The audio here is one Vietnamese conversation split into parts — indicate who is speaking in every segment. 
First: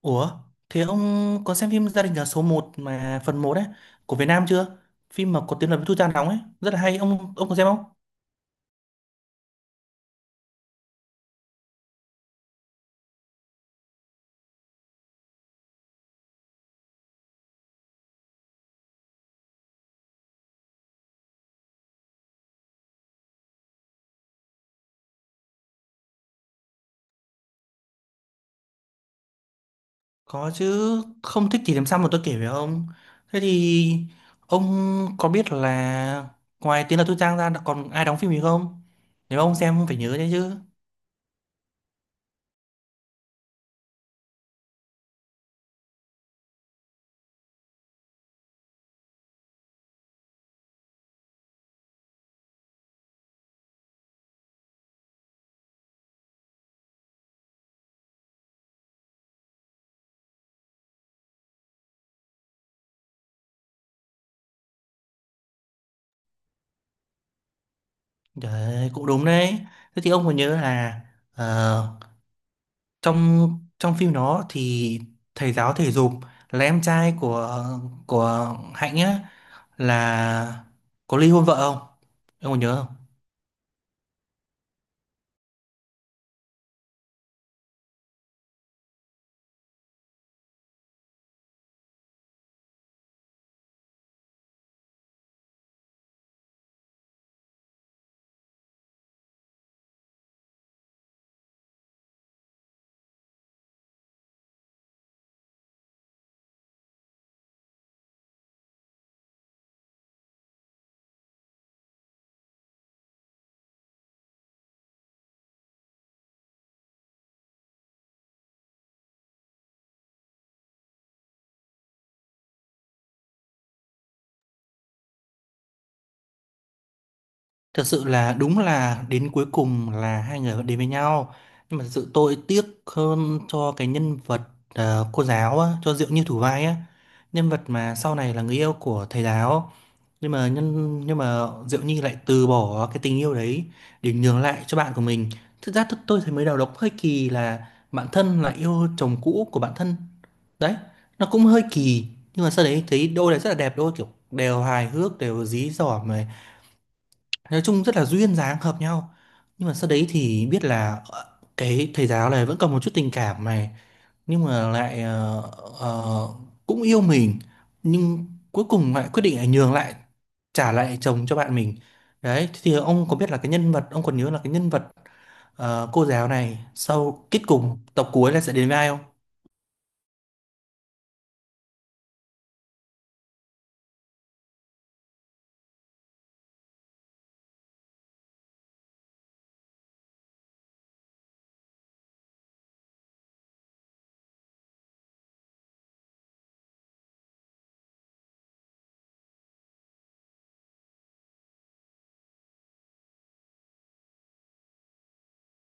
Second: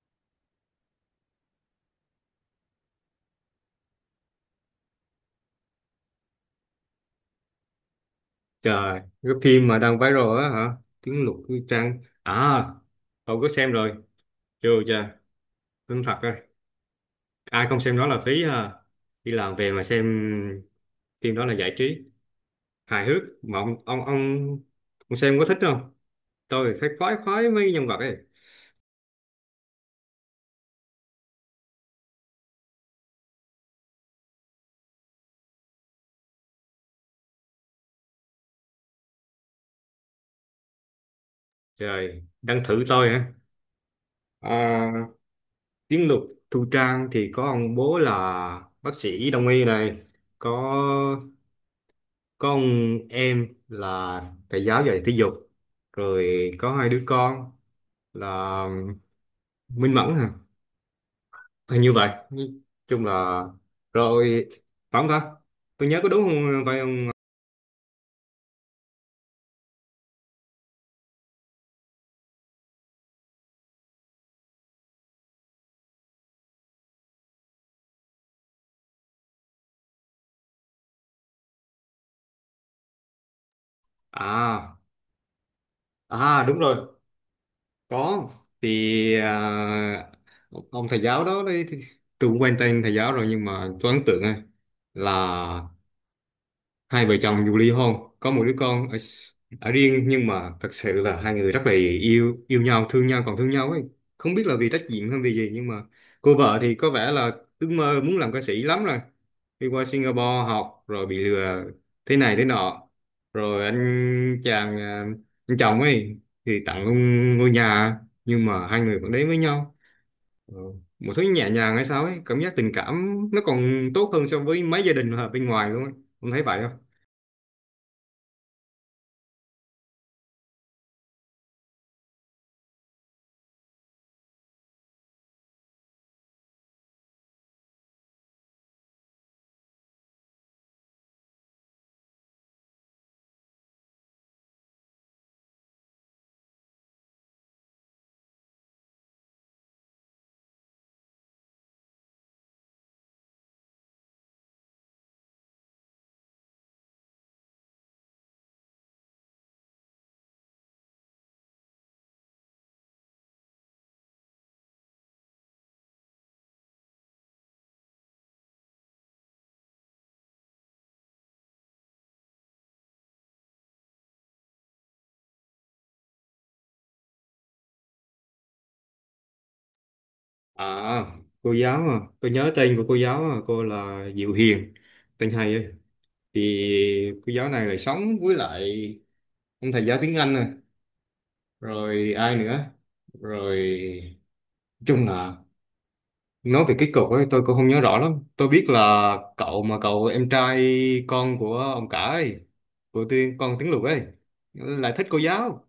Speaker 1: Ủa, thế ông có xem phim Gia đình nhà số một mà phần một ấy của Việt Nam chưa? Phim mà có tiếng là với Thu Trang đóng ấy, rất là hay. Ông có xem không?
Speaker 2: Trời, cái phim mà đang viral á hả? Tiếng lục như trăng. Cậu có xem rồi. Chưa chưa? Tin thật rồi. Ai không xem đó là phí ha. Đi làm về mà xem phim đó là giải trí. Hài hước. Mà ông xem có thích không? Tôi thấy khoái khoái mấy nhân vật ấy.
Speaker 1: Có chứ, không thích thì làm sao mà tôi kể với ông. Thế thì ông có biết là ngoài tiếng là Thu Trang ra còn ai đóng phim gì không? Nếu ông xem ông phải nhớ đấy chứ.
Speaker 2: Trời, đang thử tôi hả? À, tiếng lục Thu Trang thì có ông bố là bác sĩ đông y này. Có con em là thầy giáo dạy thể dục, rồi có hai đứa con là Minh Mẫn hả? Hình như vậy. Nói chung là rồi, phải không ta? Tôi nhớ có đúng không, phải không?
Speaker 1: Trời ơi, cũng đúng đấy. Thế thì ông còn nhớ là, ờ, trong trong phim đó thì thầy giáo thể dục là em trai của Hạnh á, là có ly hôn vợ không, em còn nhớ không?
Speaker 2: À à, đúng rồi. Có thì ông thầy giáo đó đấy thì tôi cũng quen tên thầy giáo rồi, nhưng mà tôi ấn tượng thôi là hai vợ chồng dù ly hôn có một đứa con ở riêng, nhưng mà thật sự là hai người rất là yêu yêu nhau, thương nhau, còn thương nhau ấy. Không biết là vì trách nhiệm hay vì gì, nhưng mà cô vợ thì có vẻ là ước mơ muốn làm ca sĩ lắm rồi, đi qua Singapore học rồi bị lừa thế này thế nọ, rồi anh chàng anh chồng ấy thì tặng luôn ngôi nhà, nhưng mà hai người vẫn đến với nhau. Ờ, một thứ nhẹ nhàng hay sao ấy, cảm giác tình cảm nó còn tốt hơn so với mấy gia đình ở bên ngoài luôn ấy. Không thấy vậy không?
Speaker 1: Thật sự là đúng, là đến cuối cùng là hai người vẫn đến với nhau, nhưng mà thật sự tôi tiếc hơn cho cái nhân vật, cô giáo á, cho Diệu Như thủ vai á. Nhân vật mà sau này là người yêu của thầy giáo, nhưng mà Diệu Nhi lại từ bỏ cái tình yêu đấy, để nhường lại cho bạn của mình. Thực ra tôi thấy mới đầu nó cũng hơi kỳ, là bạn thân lại yêu chồng cũ của bạn thân đấy, nó cũng hơi kỳ. Nhưng mà sau đấy thấy đôi này rất là đẹp đôi, kiểu đều hài hước đều dí dỏm này, nói chung rất là duyên dáng hợp nhau. Nhưng mà sau đấy thì biết là, cái thầy giáo này vẫn còn một chút tình cảm này, nhưng mà lại ờ, cũng yêu mình, nhưng cuối cùng lại quyết định là nhường lại, trả lại chồng cho bạn mình. Đấy, thế thì ông có biết là cái nhân vật, ông còn nhớ là cái nhân vật, cô giáo này sau kết cục tập cuối là sẽ đến với ai không?
Speaker 2: À, cô giáo tôi nhớ tên của cô giáo, cô là Diệu Hiền, tên hay ấy. Thì cô giáo này lại sống với lại ông thầy giáo tiếng Anh này, rồi ai nữa, rồi nói chung là, nói về cái cục ấy tôi cũng không nhớ rõ lắm. Tôi biết là cậu em trai con của ông cả ấy, của tiên con tiếng Lục ấy, lại thích cô giáo.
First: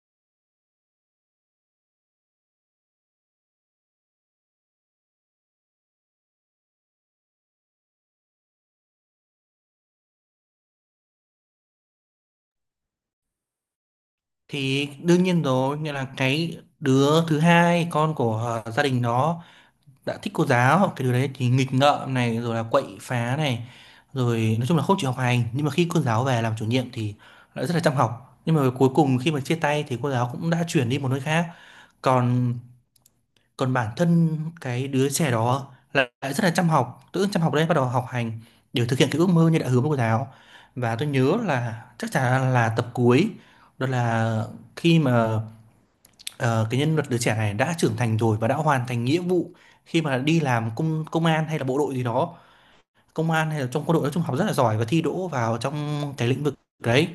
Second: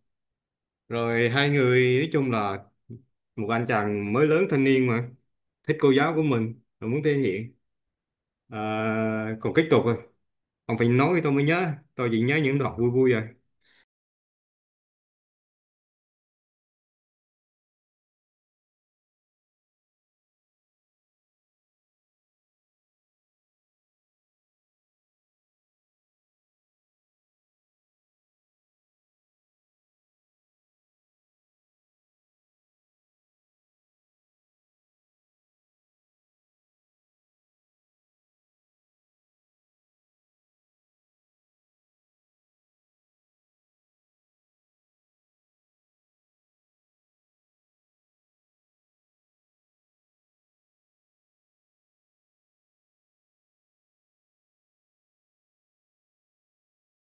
Speaker 2: Rồi hai người nói chung là một anh chàng mới lớn thanh niên mà thích cô giáo của mình, rồi muốn thể hiện. À, còn kết cục rồi, ông phải nói tôi mới nhớ, tôi chỉ nhớ những đoạn vui vui rồi.
Speaker 1: Thì đương nhiên rồi, nghĩa là cái đứa thứ hai con của, gia đình đó đã thích cô giáo, hoặc cái điều đấy thì nghịch ngợm này rồi là quậy phá này, rồi nói chung là không chịu học hành. Nhưng mà khi cô giáo về làm chủ nhiệm thì lại rất là chăm học. Nhưng mà cuối cùng khi mà chia tay thì cô giáo cũng đã chuyển đi một nơi khác, còn còn bản thân cái đứa trẻ đó lại lại rất là chăm học, tự dưng chăm học đấy, bắt đầu học hành để thực hiện cái ước mơ như đã hứa với cô giáo. Và tôi nhớ là chắc chắn là tập cuối đó là khi mà, Ờ, cái nhân vật đứa trẻ này đã trưởng thành rồi và đã hoàn thành nghĩa vụ, khi mà đi làm công công an hay là bộ đội gì đó, công an hay là trong quân đội, nói chung học rất là giỏi và thi đỗ vào trong cái lĩnh vực đấy.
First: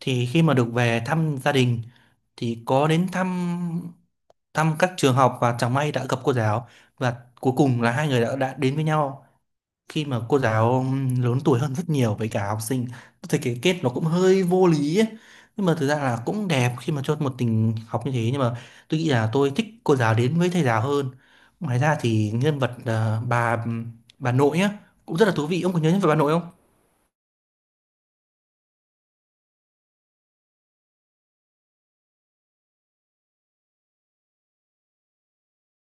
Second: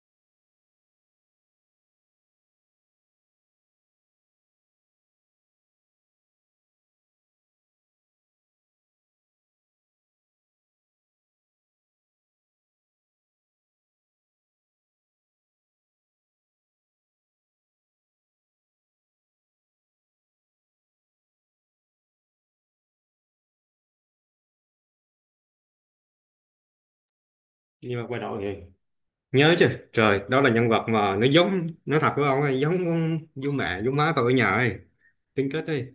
Speaker 1: Thì khi mà được về thăm gia đình thì có đến thăm thăm các trường học và chẳng may đã gặp cô giáo. Và cuối cùng là hai người đã đến với nhau, khi mà cô giáo lớn tuổi hơn rất nhiều với cả học sinh. Tôi thấy cái kết nó cũng hơi vô lý ấy. Nhưng mà thực ra là cũng đẹp khi mà cho một tình học như thế, nhưng mà tôi nghĩ là tôi thích cô giáo đến với thầy giáo hơn. Ngoài ra thì nhân vật, bà nội á, cũng rất là thú vị. Ông có nhớ nhân vật bà nội không?
Speaker 2: Nhưng mà quay đầu vậy, nhớ chứ trời, đó là nhân vật mà nó giống, nó thật với ông ấy, giống con giống mẹ giống má tôi ở nhà ấy, tính kết ấy,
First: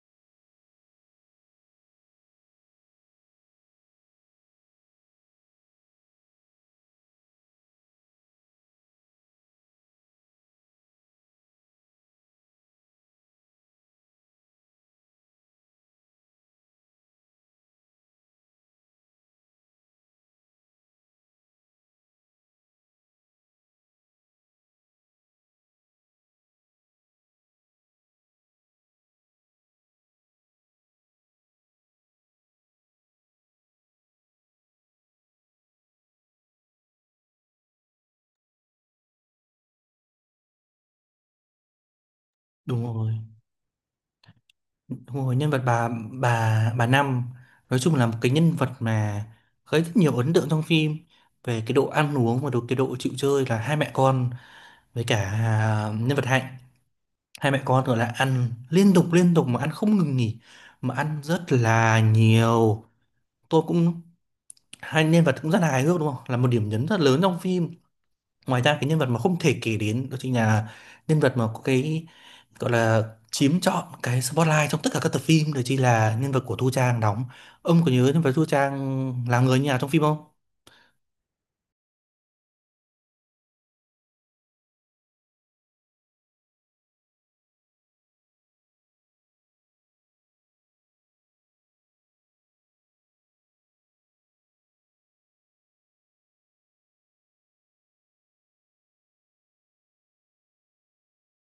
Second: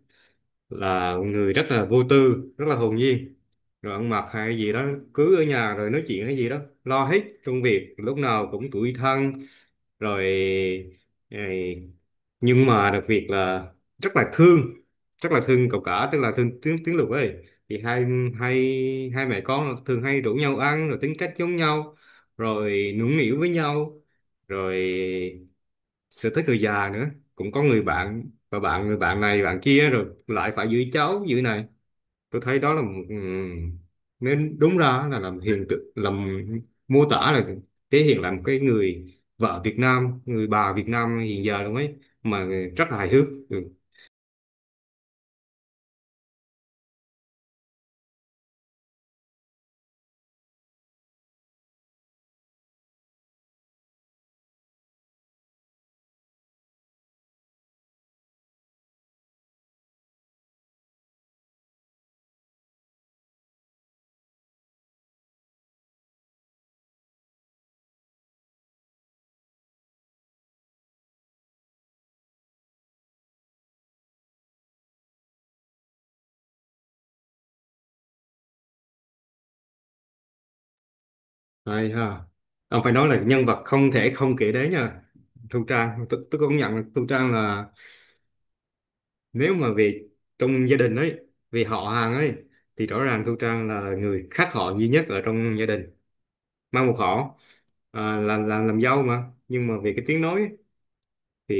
Speaker 2: là người rất là vô tư, rất là hồn nhiên, rồi ăn mặc hay gì đó cứ ở nhà rồi nói chuyện hay gì đó, lo hết công việc lúc nào cũng tủi thân rồi. ờ, nhưng mà đặc biệt là rất là thương, rất là thương cậu cả, tức là thương tiếng tiếng Lục ấy. Thì hai hai hai mẹ con thường hay rủ nhau ăn, rồi tính cách giống nhau, rồi nũng nịu với nhau, rồi sẽ tới người già nữa, cũng có người bạn, và người bạn này bạn kia rồi lại phải giữ cháu giữ này. Tôi thấy đó là một nên đúng ra là làm hiện tượng, làm mô tả là, thể hiện là một cái người vợ Việt Nam, người bà Việt Nam hiện giờ luôn ấy mà,
Speaker 1: Đúng
Speaker 2: rất là hài
Speaker 1: rồi,
Speaker 2: hước. Ừ.
Speaker 1: đúng rồi, nhân vật bà Năm, nói chung là một cái nhân vật mà gây rất nhiều ấn tượng trong phim, về cái độ ăn uống và độ chịu chơi là hai mẹ con, với cả, nhân vật Hạnh. Hai mẹ con gọi là ăn liên tục mà ăn không ngừng nghỉ, mà ăn rất là nhiều. Tôi cũng Hai nhân vật cũng rất là hài hước đúng không, là một điểm nhấn rất lớn trong phim. Ngoài ra cái nhân vật mà không thể kể đến, đó chính là nhân vật mà có cái gọi là chiếm trọn cái spotlight trong tất cả các tập phim, đó chính là nhân vật của Thu Trang đóng. Ông có nhớ nhân vật Thu Trang là người như nào trong phim không?
Speaker 2: Hay ha, ông phải nói là nhân vật không thể không kể đến nha. Thu Trang tôi công nhận là Thu Trang là, nếu mà về trong gia đình ấy, về họ hàng ấy, thì rõ ràng Thu Trang là người khác họ duy nhất ở trong gia đình, mang một họ, làm dâu mà, nhưng mà về cái tiếng nói ấy, thì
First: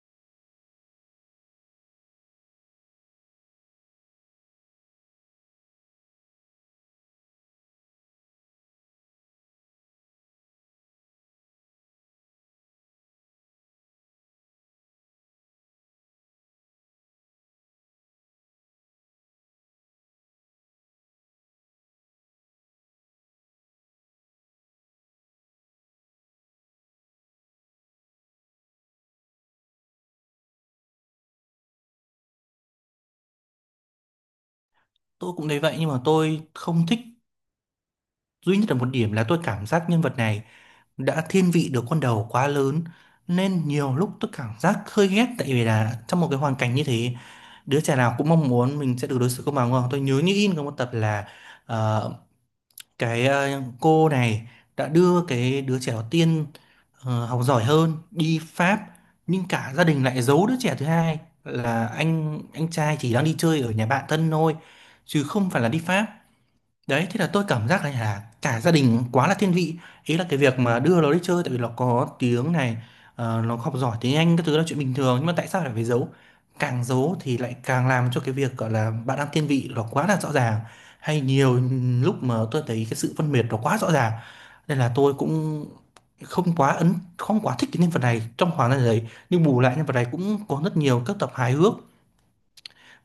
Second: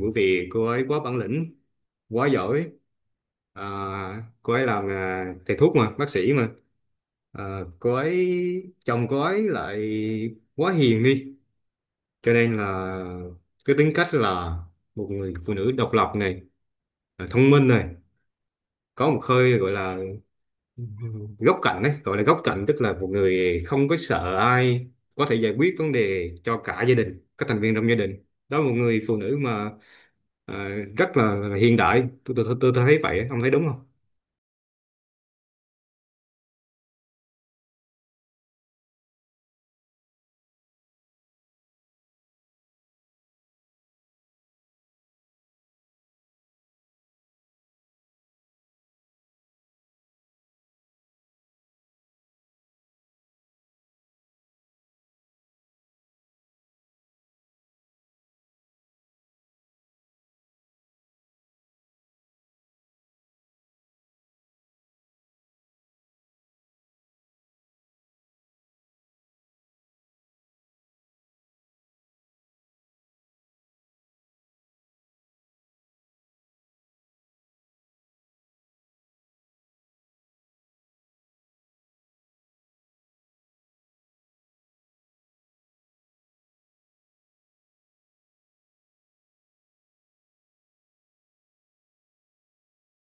Speaker 2: bởi vì cô ấy quá bản lĩnh, quá giỏi. à, cô ấy làm thầy thuốc mà, bác sĩ mà. Cô ấy chồng cô ấy lại quá hiền đi, cho nên là cái tính cách là một người phụ nữ độc lập này, thông minh này, có một hơi gọi là góc cạnh đấy, gọi là góc cạnh, tức là một người không có sợ ai, có thể giải quyết vấn đề cho cả gia đình, các thành viên trong gia đình. Đó là một người phụ nữ mà ờ, rất là hiện đại, tôi thấy vậy á. Ông thấy đúng không?
Speaker 1: Tôi cũng thấy vậy, nhưng mà tôi không thích duy nhất là một điểm, là tôi cảm giác nhân vật này đã thiên vị được con đầu quá lớn, nên nhiều lúc tôi cảm giác hơi ghét. Tại vì là trong một cái hoàn cảnh như thế, đứa trẻ nào cũng mong muốn mình sẽ được đối xử công bằng đúng không? Tôi nhớ như in có một tập là, ờ, cái, cô này đã đưa cái đứa trẻ đầu tiên, học giỏi hơn, đi Pháp, nhưng cả gia đình lại giấu đứa trẻ thứ hai là anh trai chỉ đang đi chơi ở nhà bạn thân thôi, chứ không phải là đi Pháp. Đấy, thế là tôi cảm giác này là cả gia đình quá là thiên vị. Ý là cái việc mà đưa nó đi chơi tại vì nó có tiếng này, nó học giỏi tiếng Anh các thứ là chuyện bình thường, nhưng mà tại sao lại phải giấu? Càng giấu thì lại càng làm cho cái việc gọi là bạn đang thiên vị nó quá là rõ ràng. Hay nhiều lúc mà tôi thấy cái sự phân biệt nó quá rõ ràng. Nên là tôi cũng không quá thích cái nhân vật này trong khoảng thời gian đấy, nhưng bù lại nhân vật này cũng có rất nhiều các tập hài hước.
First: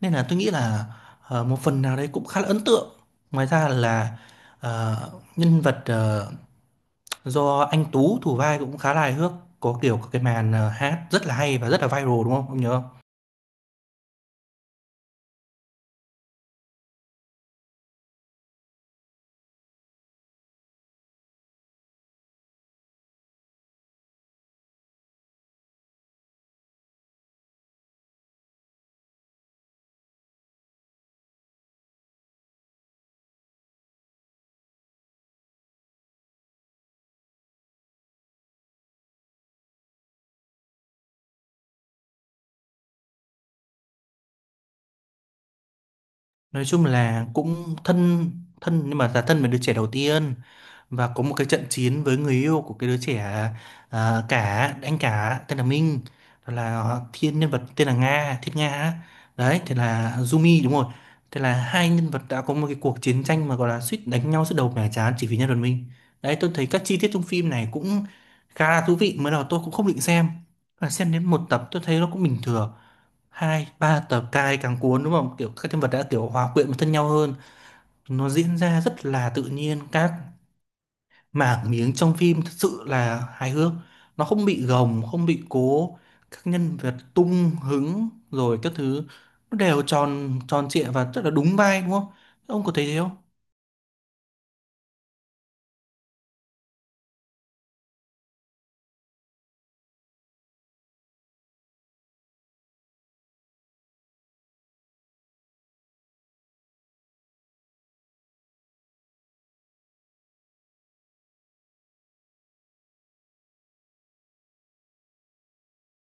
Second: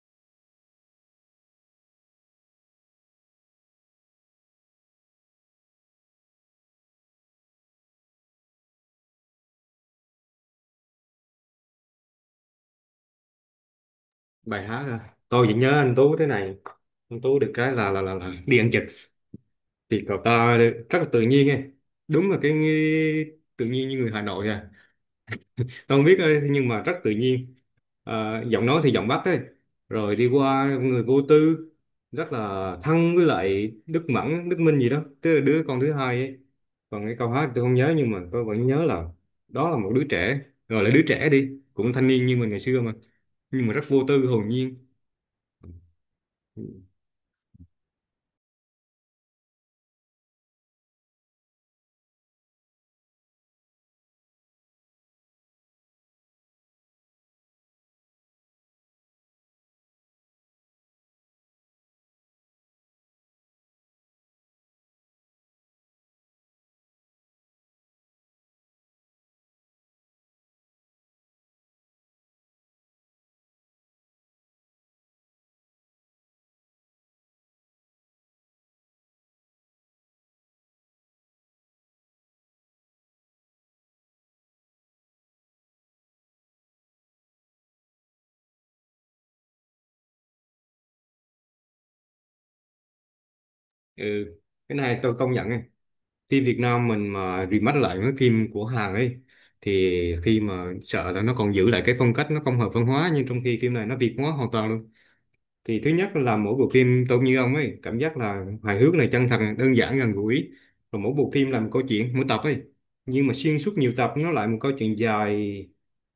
Speaker 1: Nên là tôi nghĩ là, một phần nào đấy cũng khá là ấn tượng. Ngoài ra là, ờ, nhân vật, do anh Tú thủ vai cũng khá là hài hước, có kiểu cái màn, hát rất là hay và rất là viral đúng không? Ông nhớ không?
Speaker 2: Bài hát à. Tôi vẫn nhớ anh Tú thế này, anh Tú được cái là đi ăn trực thì cậu ta rất là tự nhiên ấy. Đúng là cái tự nhiên như người Hà Nội à. Không biết ơi, nhưng mà rất tự nhiên. À, giọng nói thì giọng Bắc ấy. Rồi đi qua người vô tư, rất là thân với lại Đức Mẫn, Đức Minh gì đó. Tức là đứa con thứ hai ấy. Còn cái câu hát tôi không nhớ nhưng mà tôi vẫn nhớ là đó là một đứa trẻ. Gọi là đứa trẻ đi, cũng thanh niên như mình ngày xưa mà. Nhưng mà rất vô tư, hồn nhiên.
Speaker 1: Nói chung là cũng thân thân, nhưng mà là thân với đứa trẻ đầu tiên, và có một cái trận chiến với người yêu của cái đứa trẻ, cả anh cả tên là Minh, rồi là thiên nhân vật tên là Nga, Thiết Nga á. Đấy thì là Jumi đúng rồi. Thế là hai nhân vật đã có một cái cuộc chiến tranh mà gọi là suýt đánh nhau suốt đầu mẻ trán chỉ vì nhân vật Minh. Đấy, tôi thấy các chi tiết trong phim này cũng khá là thú vị. Mới đầu tôi cũng không định xem, và xem đến một tập tôi thấy nó cũng bình thường, hai ba tập cai càng cuốn đúng không, kiểu các nhân vật đã kiểu hòa quyện với thân nhau hơn. Nó diễn ra rất là tự nhiên, các mảng miếng trong phim thật sự là hài hước, nó không bị gồng không bị cố, các nhân vật tung hứng rồi các thứ, nó đều tròn tròn trịa và rất là đúng vai đúng không? Ông có thấy thế không?
Speaker 2: Ừ, cái này tôi công nhận, phim Việt Nam mình mà remake lại mấy phim của Hàn ấy, thì khi mà sợ là nó còn giữ lại cái phong cách nó không hợp văn hóa, nhưng trong khi phim này nó Việt hóa hoàn toàn luôn. Thì thứ nhất là mỗi bộ phim tôi như ông ấy, cảm giác là hài hước này, chân thật này, đơn giản gần gũi. Và mỗi bộ phim là một câu chuyện mỗi tập ấy, nhưng mà xuyên suốt nhiều tập nó lại một câu chuyện dài,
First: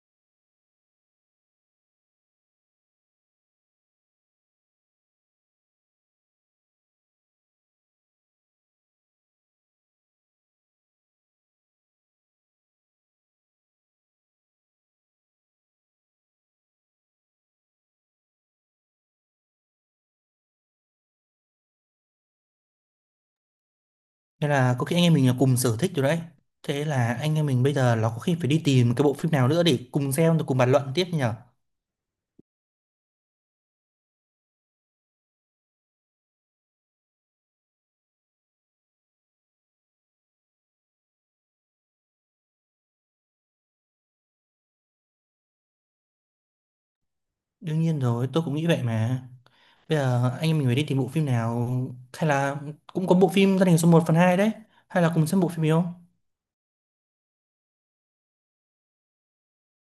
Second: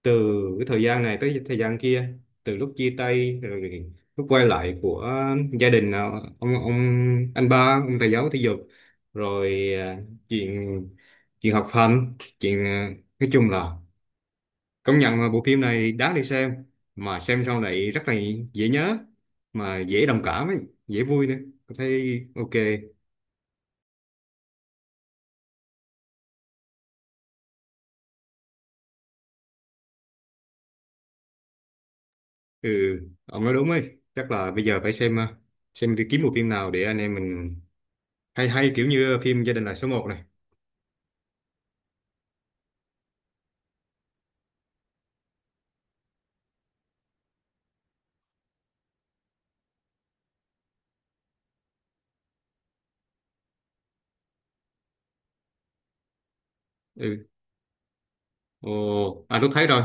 Speaker 2: từ cái thời gian này tới thời gian kia, từ lúc chia tay rồi lúc quay lại của gia đình, à, ông anh ba ông thầy giáo thể dục, rồi à, chuyện chuyện học hành, chuyện nói chung là, công nhận là bộ phim này đáng để xem. Mà xem sau này rất là dễ nhớ, mà dễ đồng cảm ấy, dễ vui nữa. Tôi thấy ok.
Speaker 1: Thế là có khi anh em mình là cùng sở thích rồi đấy. Thế là anh em mình bây giờ nó có khi phải đi tìm cái bộ phim nào nữa để cùng xem rồi cùng bàn luận tiếp nhở.
Speaker 2: Ừ, ông nói đúng ấy. Chắc là bây giờ phải xem, xem đi kiếm bộ phim nào để anh em mình, hay hay kiểu như phim Gia đình là số một này.
Speaker 1: Đương nhiên rồi, tôi cũng nghĩ vậy mà. Bây giờ anh em mình phải đi tìm bộ phim nào, hay là cũng có bộ phim gia đình số một phần hai đấy, hay là cùng xem bộ phim gì không?
Speaker 2: Ừ. Ồ, à tôi thấy rồi.